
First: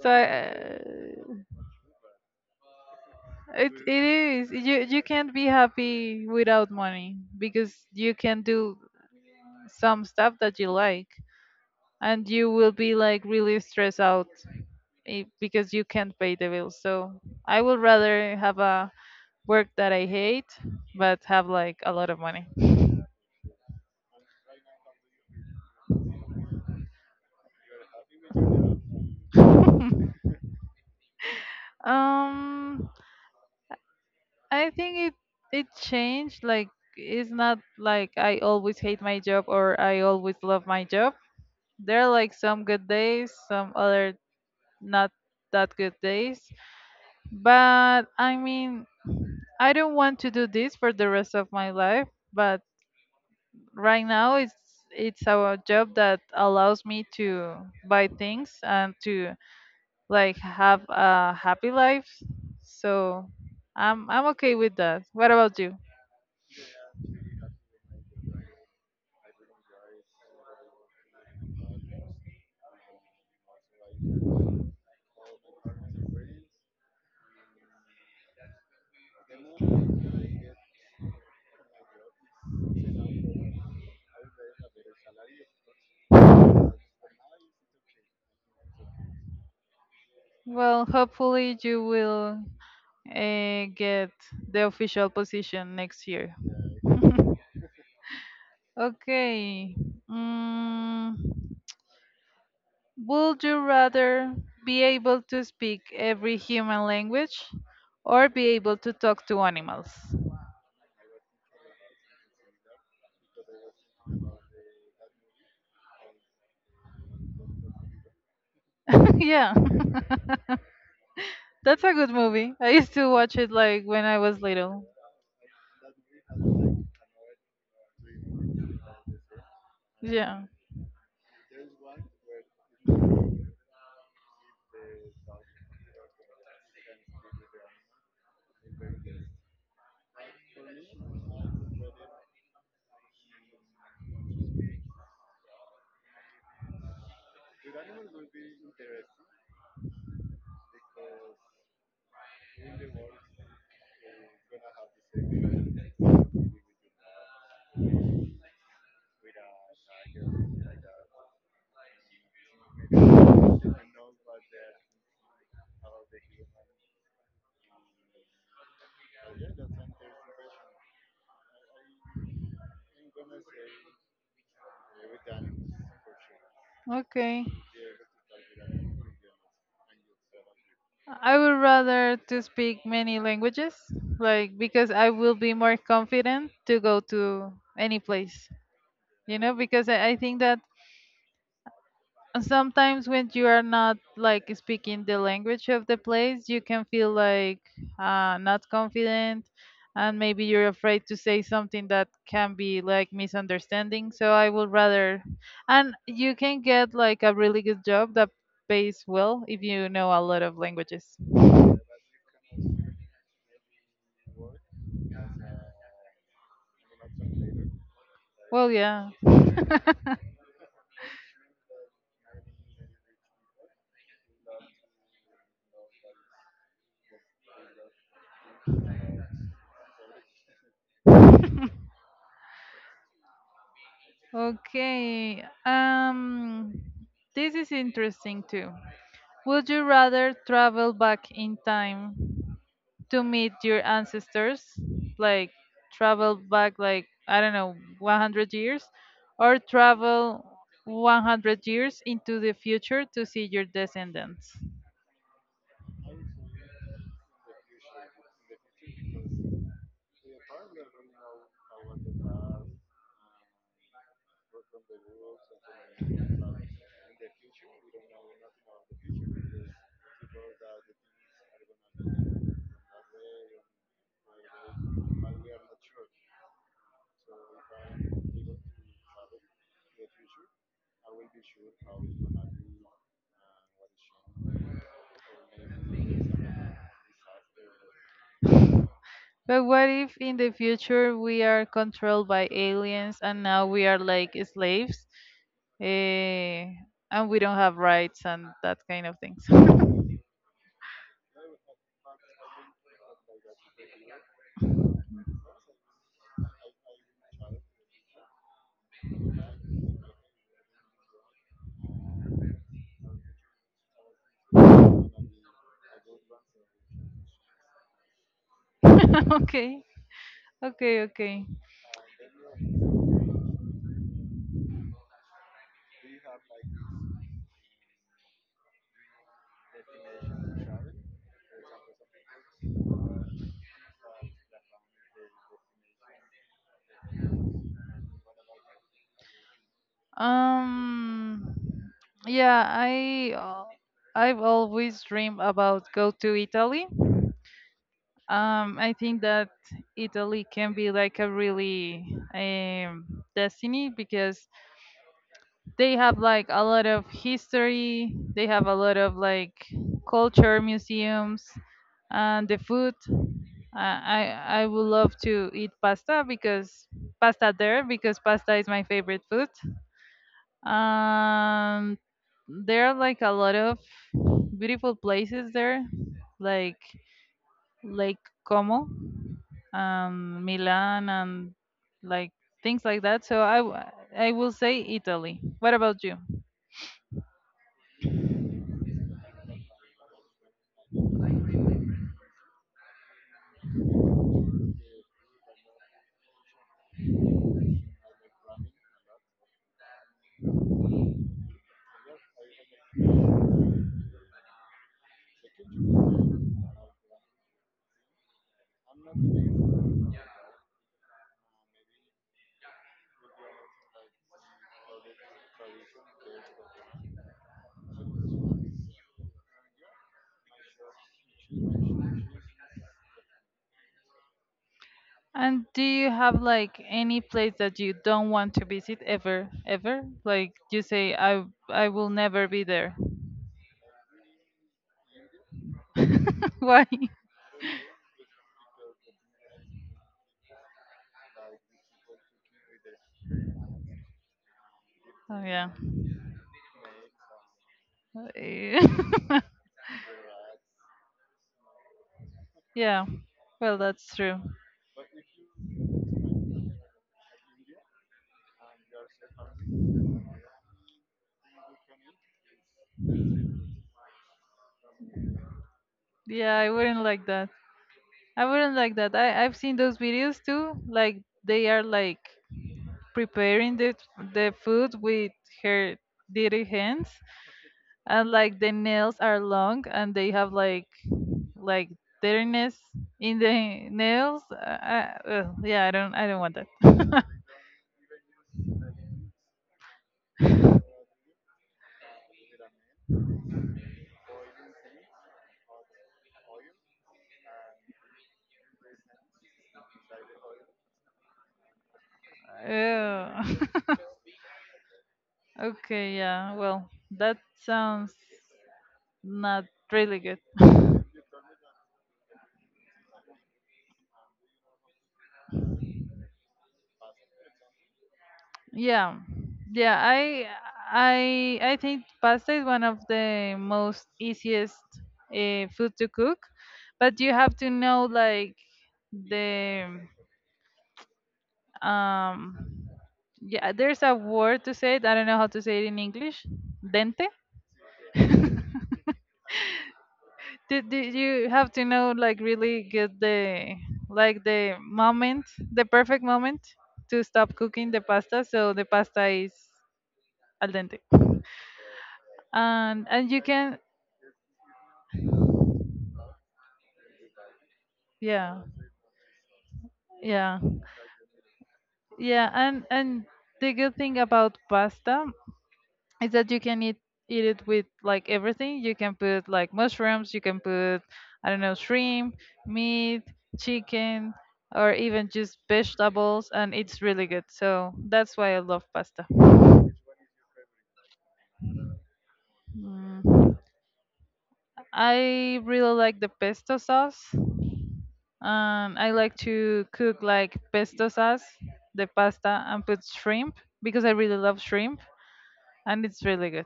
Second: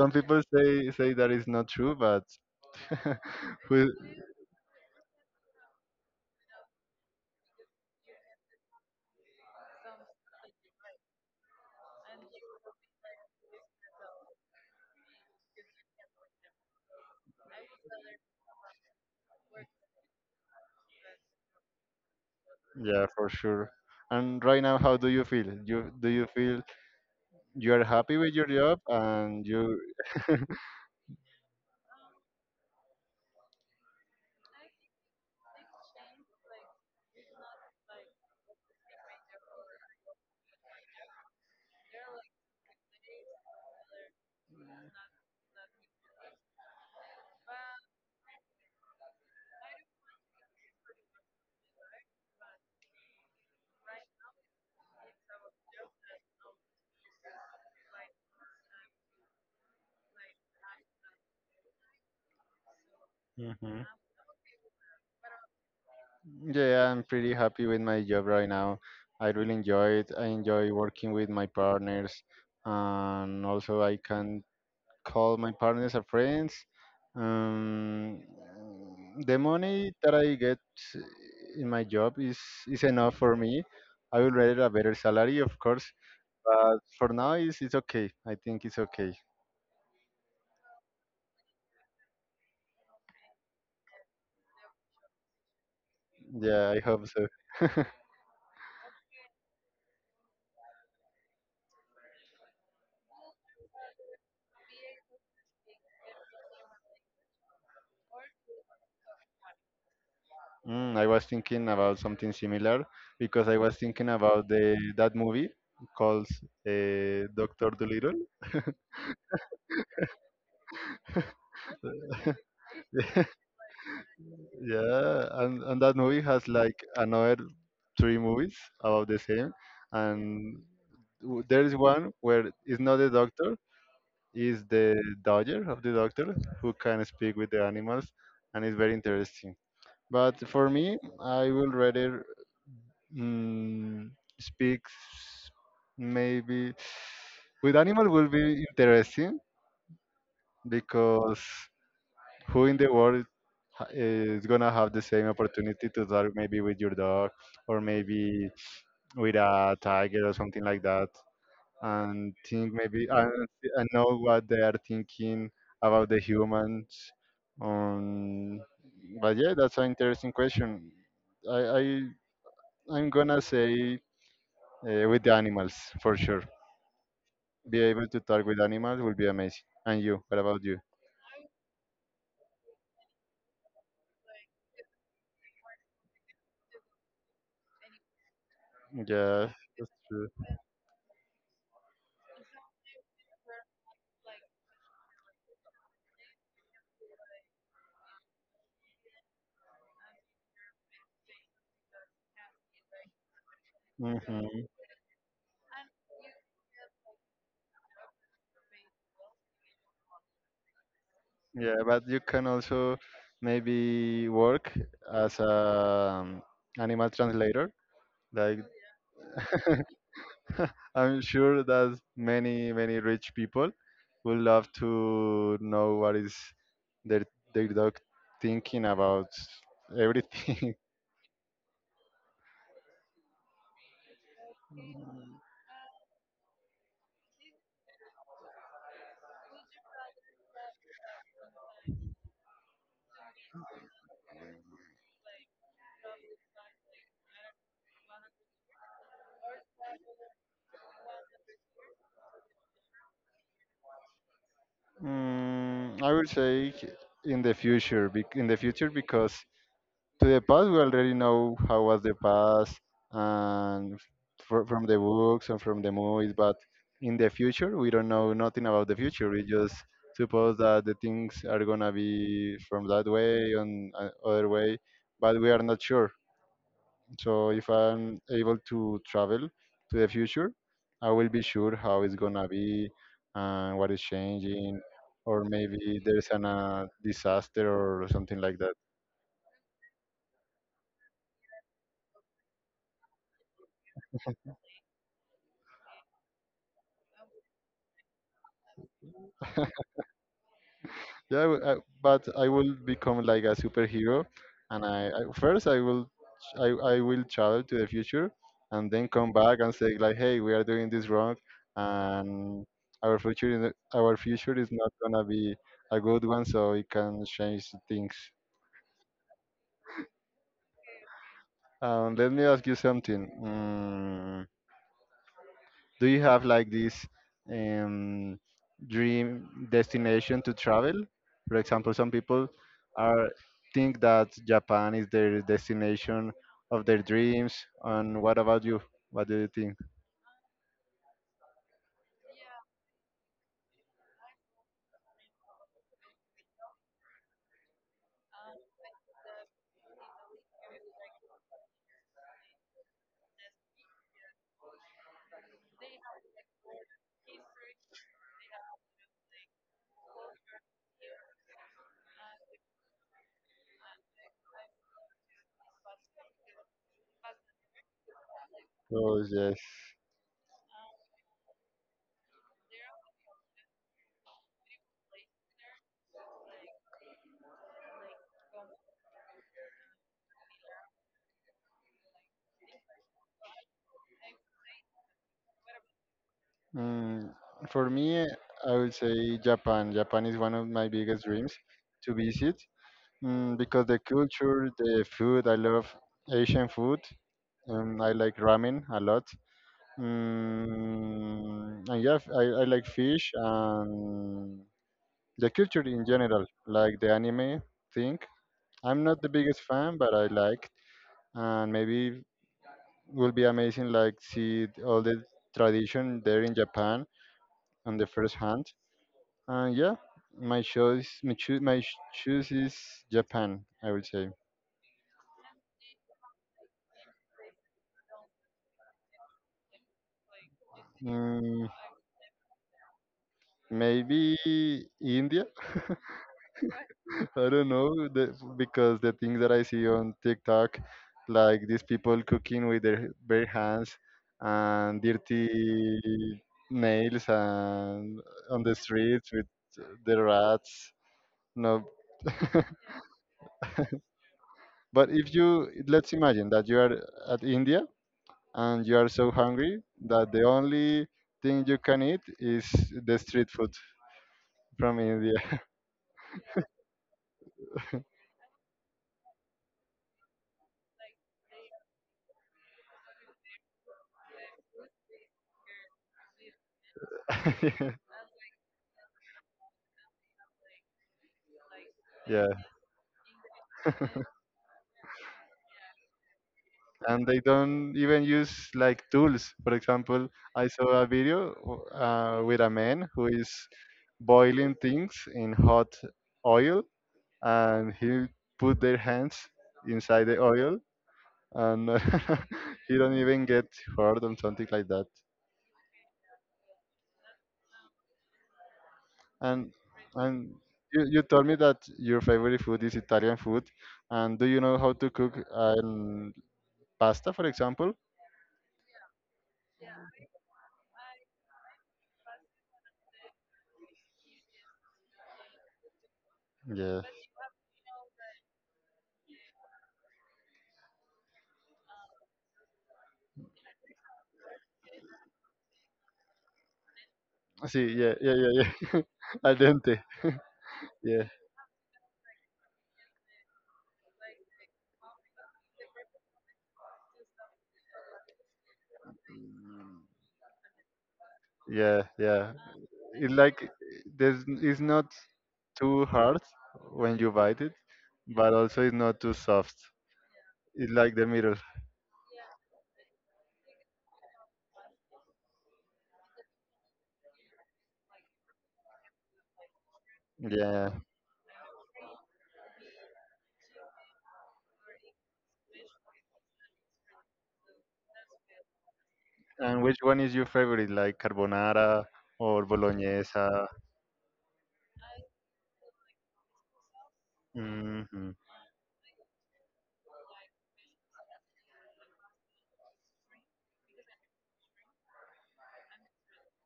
[SPEAKER 2] so
[SPEAKER 1] people
[SPEAKER 2] uh,
[SPEAKER 1] say say that is not true, but [laughs]
[SPEAKER 2] it
[SPEAKER 1] who-
[SPEAKER 2] it is. You you can't be happy without money because you can do some stuff that you like. And you will be like really stressed out eh, because you can't pay the bills. So I would rather have a work that I hate but have like a lot of money.
[SPEAKER 1] yeah, for sure. And right now, how do you feel? You Do you feel you are happy with your job and you
[SPEAKER 2] [laughs] Um, I think it it changed. Like, it's not like I always hate my job or I always love my job. There are like some good days, some other not that good days. But I mean, I don't want to do this for the rest of my life. But right now it's it's a job that allows me to buy things and to like have a happy life, so
[SPEAKER 1] hmm
[SPEAKER 2] i'm i'm okay with that. What about you?
[SPEAKER 1] yeah, I'm pretty happy with my job right now. I really enjoy it. I enjoy working with my partners, and also I can call my partners a friends. Um, the money that I get in my job is is enough for me. I would rather a better salary, of course, but for now, it's it's okay. I think it's okay.
[SPEAKER 2] Well, hopefully you will uh, get the official position next year.
[SPEAKER 1] Yeah, I hope so. [laughs]
[SPEAKER 2] Okay. mm, would you rather be able to speak every human language or be able to talk to animals?
[SPEAKER 1] Mm, I was thinking about something similar because I was thinking about the that movie called uh, Doctor Dolittle.
[SPEAKER 2] [laughs] yeah [laughs] That's a good movie. I used to watch it
[SPEAKER 1] [laughs]
[SPEAKER 2] like when I was little.
[SPEAKER 1] Yeah, and, and that movie has like another three movies about the same,
[SPEAKER 2] Yeah.
[SPEAKER 1] and w- there is one where it's not the doctor, is the dodger of the doctor who can speak with the animals, and it's very interesting. But for me, I will rather mm, speaks maybe with animal will be interesting because who in the world ha- is gonna have the same opportunity to talk maybe with your dog or maybe with a tiger or something like that and think maybe and, and know what they are thinking about the humans um, but yeah, that's an interesting question. I, I I'm gonna say uh, with the animals for sure.
[SPEAKER 2] Okay.
[SPEAKER 1] Be able to talk with animals will be amazing. And you, what about you?
[SPEAKER 2] I would rather to speak many languages, like because I will be more confident to go to any place. You
[SPEAKER 1] Yeah,
[SPEAKER 2] know, because
[SPEAKER 1] that's
[SPEAKER 2] I, I
[SPEAKER 1] true.
[SPEAKER 2] think that and sometimes when you are not like speaking the language of the place, you can feel like uh, not confident, and maybe you're afraid to say something that can be like misunderstanding. So I
[SPEAKER 1] Hmm.
[SPEAKER 2] would rather, and you can get like a really good job that pays well if you know a lot of languages.
[SPEAKER 1] Yeah, but you can also maybe work as a um, animal translator. Like,
[SPEAKER 2] Well, yeah.
[SPEAKER 1] [laughs] I'm sure that many many rich people would love
[SPEAKER 2] [laughs]
[SPEAKER 1] to know what is their their dog thinking about everything. [laughs]
[SPEAKER 2] Okay. Um, this is interesting too. Would you rather travel back in time to meet your ancestors, like travel back like I don't know, one hundred years, or travel one hundred years into the future to see your descendants?
[SPEAKER 1] Mm, I would say in the future, bec- in the future because to the past, we already know how was the past and fr- from the books and from the movies. But in the future, we don't know nothing about the future. We just suppose that the things are gonna be from that way and uh, other way, but we are not sure. So if I'm able to travel to the future, I will be sure how it's gonna be and what is changing, or maybe there's an a disaster or something like that.
[SPEAKER 2] But what if in the future we are controlled by aliens and now we are like slaves? eh, and we don't have rights and that kind of things.
[SPEAKER 1] Yeah, I, w- I- but I will become like a superhero, and I, I first I will ch- I, I will travel to the future, and then come back and say like, hey, we are doing this wrong, and our future is our future is not gonna be a good one, so we can change things.
[SPEAKER 2] [laughs] okay, okay, okay.
[SPEAKER 1] Um, let me ask you something. Mm, do you have like this um, dream destination to travel? For example, some people are think that Japan is their destination of their dreams. And what about you? What do you think?
[SPEAKER 2] Um, yeah, I uh, I've always dreamed about go to Italy. Um, I think that Italy can be like a really um, destiny because they have like a lot of history. They have a lot of like culture museums and the food. I I I would love to eat pasta because pasta there because pasta is my favorite
[SPEAKER 1] Oh
[SPEAKER 2] food.
[SPEAKER 1] yes.
[SPEAKER 2] Um, there are like a lot of beautiful places there, like Lake Como, um, Milan, and like things like that. So I w- I will say Italy. What about you?
[SPEAKER 1] Mm, for me, I would say Japan. Japan is one of my biggest dreams to visit, mm, because the culture, the food. I love Asian food. Um, I like ramen a lot. Mm, and yeah, I, I like fish and the culture in general, like the anime thing. I'm not the biggest fan, but I liked, and maybe will be amazing like see all the tradition there in Japan on the first hand. And yeah, my choice, my choose, my sh- choose is Japan, I would say.
[SPEAKER 2] And do you have like any place that you don't want to visit ever, ever? Like you say, I
[SPEAKER 1] Mm,
[SPEAKER 2] I will never be there.
[SPEAKER 1] maybe India.
[SPEAKER 2] [laughs] Why?
[SPEAKER 1] I don't know the, because the things that I see on TikTok, like these people cooking with their bare hands and
[SPEAKER 2] Oh yeah.
[SPEAKER 1] dirty nails and on the
[SPEAKER 2] Eh,
[SPEAKER 1] streets with
[SPEAKER 2] [laughs]
[SPEAKER 1] the rats. No,
[SPEAKER 2] yeah. Well, that's true.
[SPEAKER 1] but if you let's imagine that you are at India and you are so hungry that the only thing you can eat is the street food from India.
[SPEAKER 2] Yeah, I wouldn't like that. I wouldn't like that. I I've seen those videos too. Like they are like preparing the the food with her dirty hands,
[SPEAKER 1] [laughs]
[SPEAKER 2] and like the nails are long and they have like like
[SPEAKER 1] Yeah.
[SPEAKER 2] dirtiness in the nails. Uh, uh, ugh, yeah, I don't I don't want that.
[SPEAKER 1] And
[SPEAKER 2] [laughs]
[SPEAKER 1] they don't even use like tools. For example, I saw a video uh, with a man who is boiling things in hot oil, and he put their hands inside the oil, and [laughs] he don't
[SPEAKER 2] Yeah.
[SPEAKER 1] even get
[SPEAKER 2] [laughs]
[SPEAKER 1] hurt or something like that.
[SPEAKER 2] okay, yeah. Well, that sounds not
[SPEAKER 1] And
[SPEAKER 2] really good.
[SPEAKER 1] and
[SPEAKER 2] [laughs]
[SPEAKER 1] you, you told me that your favorite food is Italian food, and do you know how to cook um, pasta, for example?
[SPEAKER 2] Yeah. Yeah, I I I think pasta is one of the most easiest uh, food to cook,
[SPEAKER 1] Yeah.
[SPEAKER 2] but you have to know like the um yeah, there's a word to say it. I don't know how to say it in English. Dente.
[SPEAKER 1] See, yeah, yeah, yeah, yeah.
[SPEAKER 2] [laughs]
[SPEAKER 1] [laughs] Al dente.
[SPEAKER 2] Did, did
[SPEAKER 1] Yeah,
[SPEAKER 2] you have to know like really get the like the moment, the perfect moment to stop cooking the pasta so the pasta is al dente.
[SPEAKER 1] yeah, yeah.
[SPEAKER 2] And and
[SPEAKER 1] It's
[SPEAKER 2] you
[SPEAKER 1] like
[SPEAKER 2] can
[SPEAKER 1] there's it's not too hard when you bite it, but
[SPEAKER 2] yeah.
[SPEAKER 1] also it's not too soft.
[SPEAKER 2] Yeah.
[SPEAKER 1] It's like the middle.
[SPEAKER 2] Yeah, and and the good thing about pasta is that you can eat eat it with like everything. You can put like mushrooms, you can
[SPEAKER 1] Yeah.
[SPEAKER 2] put I don't know, shrimp, meat, chicken, or even just vegetables and it's really good. So that's why I love pasta.
[SPEAKER 1] And which one is your favorite? Like carbonara or bolognese?
[SPEAKER 2] Mm, I really like the pesto sauce.
[SPEAKER 1] Hmm.
[SPEAKER 2] Um, I like to cook like pesto sauce, the pasta, and put shrimp because I really love shrimp and it's really good.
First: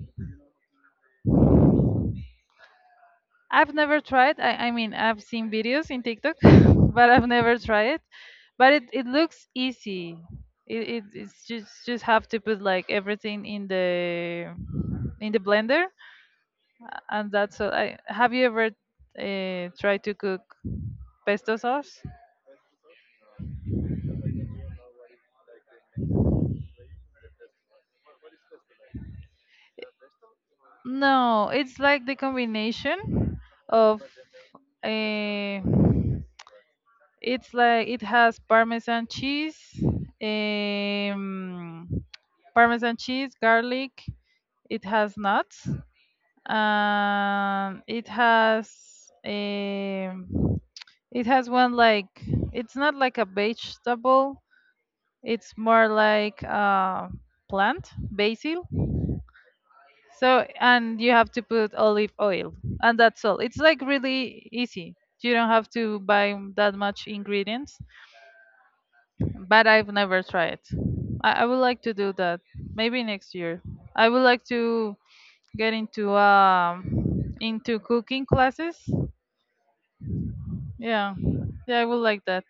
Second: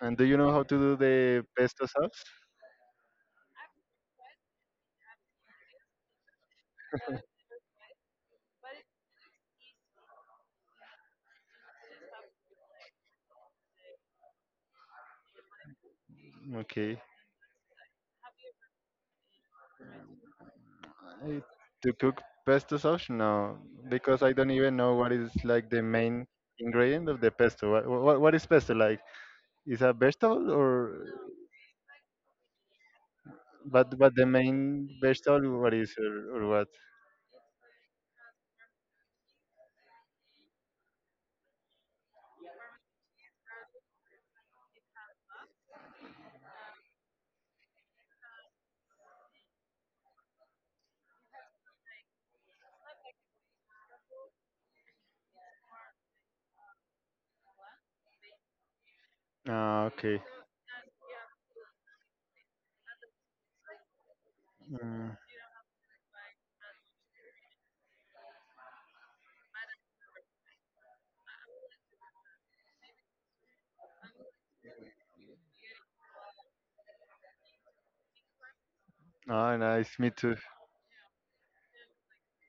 [SPEAKER 1] And do you know how to do the pesto sauce?
[SPEAKER 2] I've never tried. I, I mean, I've seen videos in TikTok, [laughs] but I've never tried it. But it, it looks easy. It, it it's just just have to put like everything in the in the blender
[SPEAKER 1] Okay.
[SPEAKER 2] and that's all. I have you ever uh, tried to cook
[SPEAKER 1] I,
[SPEAKER 2] pesto
[SPEAKER 1] to
[SPEAKER 2] sauce?
[SPEAKER 1] cook pesto sauce? No, because I don't even know what is like the main ingredient of the pesto. What what, what is pesto like? Is a vegetable or
[SPEAKER 2] No, it's like the combination
[SPEAKER 1] but
[SPEAKER 2] of
[SPEAKER 1] but the main
[SPEAKER 2] uh,
[SPEAKER 1] vegetable what is or, or what?
[SPEAKER 2] it's like it has parmesan cheese, um, parmesan cheese, garlic. It has nuts. Um, it has um, it has one like it's not like a vegetable. It's more like a plant, basil.
[SPEAKER 1] Ah, okay.
[SPEAKER 2] So, and you have to put olive oil, and that's all. It's like really easy.
[SPEAKER 1] Mm,
[SPEAKER 2] You don't have to buy that much ingredients, but I've never tried. I, I would like to do that. Maybe next year. I would like to get into um into cooking classes.
[SPEAKER 1] ah, nice. Me too.
[SPEAKER 2] Yeah. Yeah, I would like that.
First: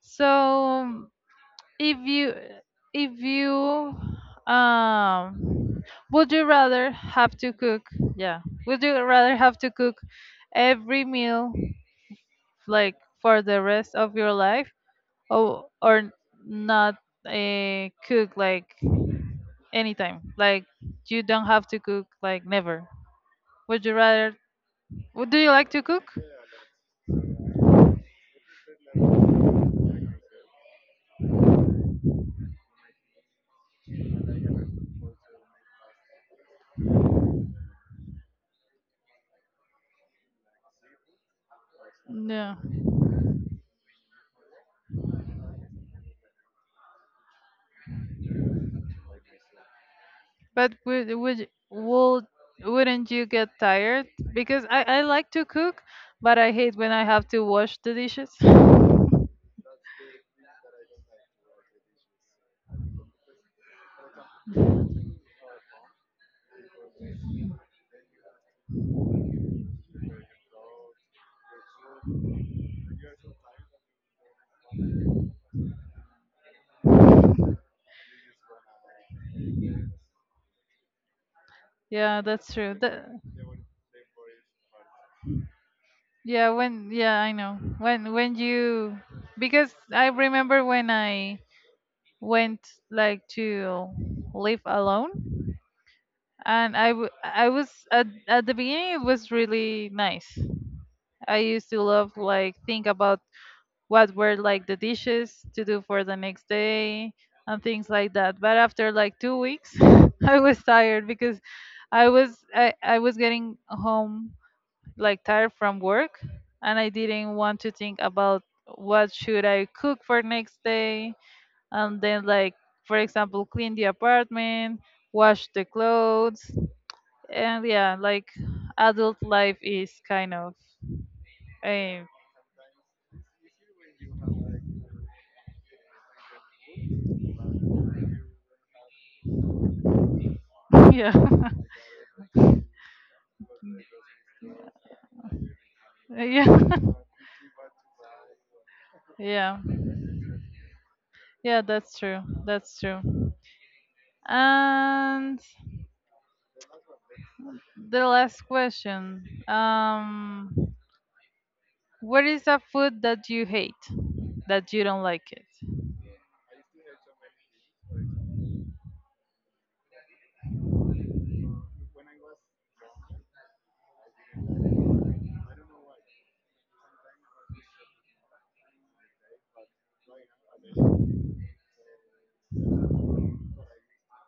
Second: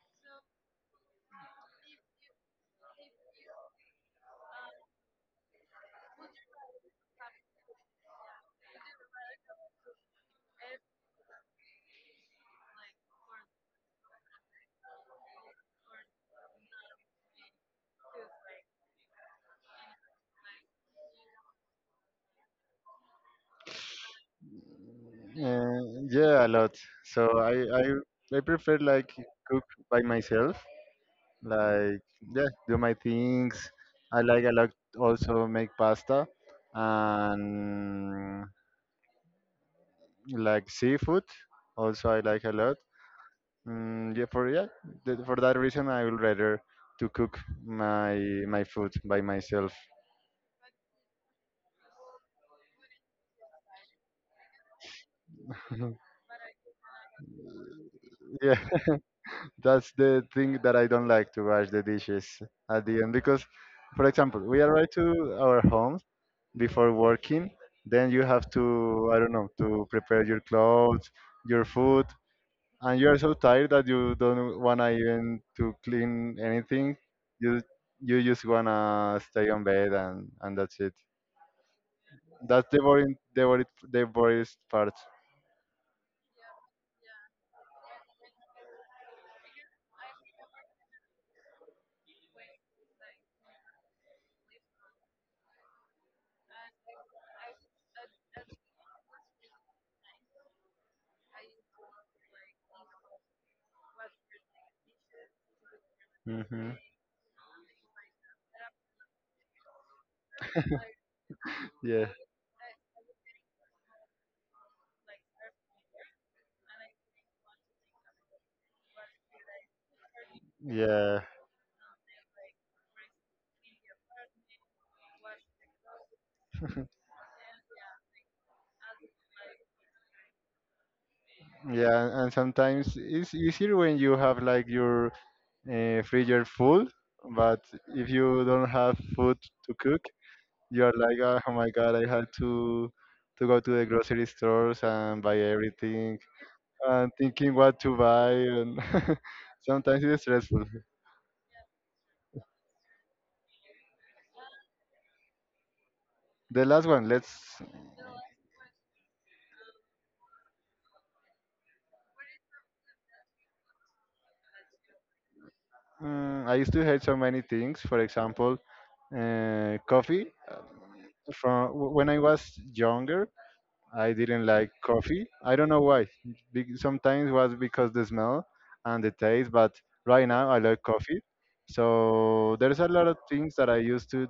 [SPEAKER 2] So, if you if you um Would you rather have to cook? Yeah. Would you rather have to cook every meal like for the rest of your life or or not uh, cook like anytime? Like you don't have to cook like never. Would you rather would do you like to
[SPEAKER 1] Uh,
[SPEAKER 2] cook?
[SPEAKER 1] yeah, a lot. So I, I I prefer like cook by myself. Like yeah, do my things. I like a lot also make pasta and like seafood. Also I like a
[SPEAKER 2] No.
[SPEAKER 1] lot. Mm, yeah, for yeah, th- for that reason I would rather to cook my my food by myself.
[SPEAKER 2] But would would would wouldn't you get tired? Because I I like to cook,
[SPEAKER 1] [laughs]
[SPEAKER 2] but I hate when I have to wash the dishes.
[SPEAKER 1] Yeah. That's the thing that I don't like, to wash the dishes at the end because, for example, we arrive to our homes before working. Then you have to, I don't know, to prepare your clothes, your food, and you're so tired that you don't wanna even to clean anything. You you just wanna stay on bed and and that's it.
[SPEAKER 2] Yeah, that's
[SPEAKER 1] That's
[SPEAKER 2] true.
[SPEAKER 1] the
[SPEAKER 2] That,
[SPEAKER 1] boring, the boring, The boring part.
[SPEAKER 2] yeah, when yeah, I know. When when you because I remember when I went like to live alone and I w- I was at at the beginning it was really nice. I used to love like think about what were like the dishes to do for the next
[SPEAKER 1] Hmm.
[SPEAKER 2] day and things like that. But after like two weeks, [laughs] I was tired because
[SPEAKER 1] Yeah,
[SPEAKER 2] I was I, I was getting home like tired from work and I didn't want to think about what should I cook for next day
[SPEAKER 1] yeah,
[SPEAKER 2] and then like for example clean the apartment, wash the clothes and yeah like adult life is kind of a.
[SPEAKER 1] yeah. And sometimes it's easier when you have like your uh, freezer full, but if you don't have food to cook,
[SPEAKER 2] [laughs]
[SPEAKER 1] you're
[SPEAKER 2] Yeah.
[SPEAKER 1] like, "Ah,
[SPEAKER 2] [laughs]
[SPEAKER 1] oh, my God, I had to to go to the grocery stores and buy everything
[SPEAKER 2] yeah. [laughs]
[SPEAKER 1] and thinking what to buy," and
[SPEAKER 2] Yeah,
[SPEAKER 1] [laughs] sometimes it's stressful.
[SPEAKER 2] yeah, that's true. That's true. And
[SPEAKER 1] The last one, let's
[SPEAKER 2] the last question. Um, what is a food that you hate? That you don't like it?
[SPEAKER 1] Mm, I used to hate so many things. For example, uh, coffee. From wh- when I was younger, I didn't like coffee. I don't know why. Be- Sometimes was because the smell and the taste, but right now I like coffee. So there's a lot of things that I used to,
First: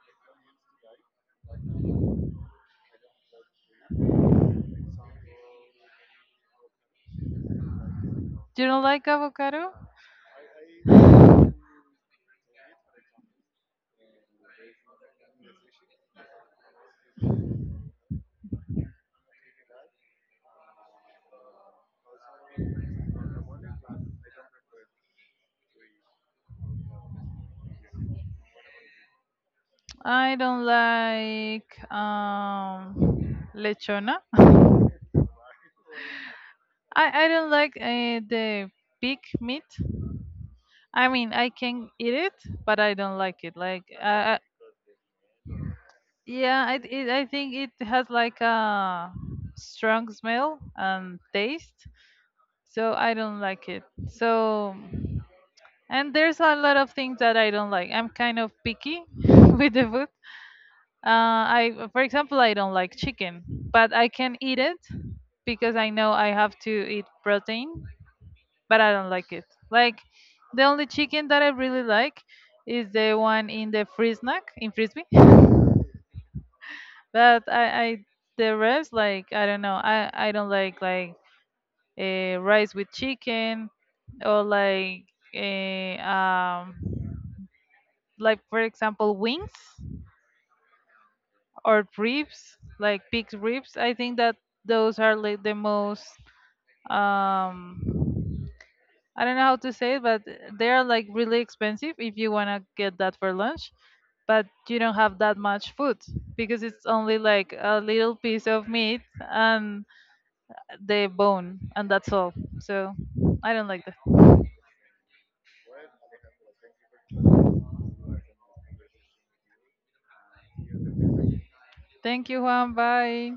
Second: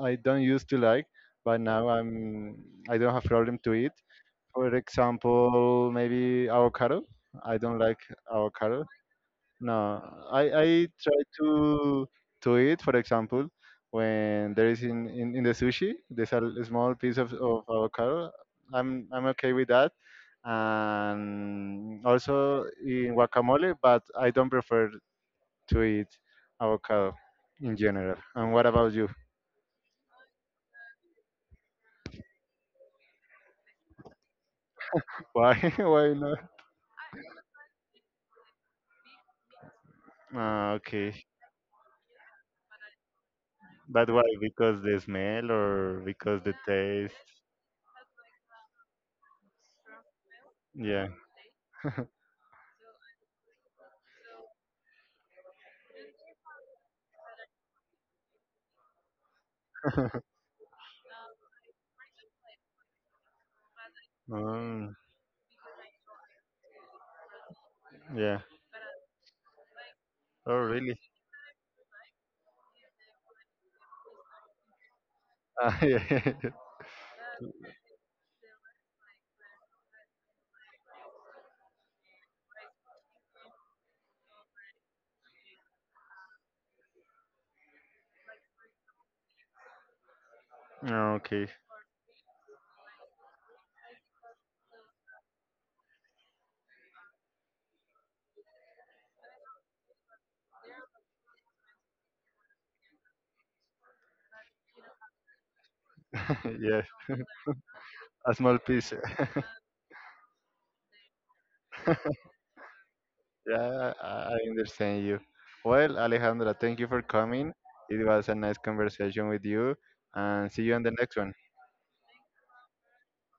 [SPEAKER 1] I don't used to like, but now I'm, I don't have problem to eat. For example, maybe avocado. I don't like
[SPEAKER 2] You don't
[SPEAKER 1] avocado.
[SPEAKER 2] like avocado?
[SPEAKER 1] No, I I try to to eat, for example, when there is in in, in the sushi, there's a l- small piece of, of avocado. I'm I'm okay with that, and also in guacamole, but I don't prefer to eat avocado in general. And what about you?
[SPEAKER 2] I don't like um lechona.
[SPEAKER 1] [laughs] Why [laughs] why not?
[SPEAKER 2] I I don't like uh, the pig meat.
[SPEAKER 1] Ah,
[SPEAKER 2] I
[SPEAKER 1] okay.
[SPEAKER 2] mean, I can eat it, but I don't like it. Like
[SPEAKER 1] But why?
[SPEAKER 2] I.
[SPEAKER 1] Because the smell or because the
[SPEAKER 2] Yeah, I it,
[SPEAKER 1] taste?
[SPEAKER 2] I think it has like a strong smell
[SPEAKER 1] Yeah.
[SPEAKER 2] and taste, so I don't like it. So, and there's a lot of things that I don't like. I'm kind of picky [laughs] with the food. Uh, I, for example, I don't like chicken, but I can eat it
[SPEAKER 1] Um,
[SPEAKER 2] because I know I have to eat protein,
[SPEAKER 1] yeah.
[SPEAKER 2] but I don't like it. Like
[SPEAKER 1] Oh,
[SPEAKER 2] the only
[SPEAKER 1] really? [laughs]
[SPEAKER 2] chicken that I really like is the one in the free snack in Frisbee.
[SPEAKER 1] Ah, yeah.
[SPEAKER 2] But I, I the rest like I don't know. I I don't like like uh, rice with chicken or like uh, um like for example wings
[SPEAKER 1] Ah, okay.
[SPEAKER 2] or ribs like pig's ribs. I think that those are like the most um I don't know how to say it, but they are like really expensive if you wanna get that for lunch. But you don't have that much food
[SPEAKER 1] [laughs]
[SPEAKER 2] because
[SPEAKER 1] Yes,
[SPEAKER 2] it's only like a little
[SPEAKER 1] a
[SPEAKER 2] piece
[SPEAKER 1] small
[SPEAKER 2] of
[SPEAKER 1] piece.
[SPEAKER 2] meat
[SPEAKER 1] [laughs]
[SPEAKER 2] and the bone, and that's all. So I don't like
[SPEAKER 1] Yeah,
[SPEAKER 2] that.
[SPEAKER 1] I I understand you. Well, Alejandra, thank you for coming. It was a nice conversation with you, and see you on the next one.
[SPEAKER 2] Thank you, Juan. Bye.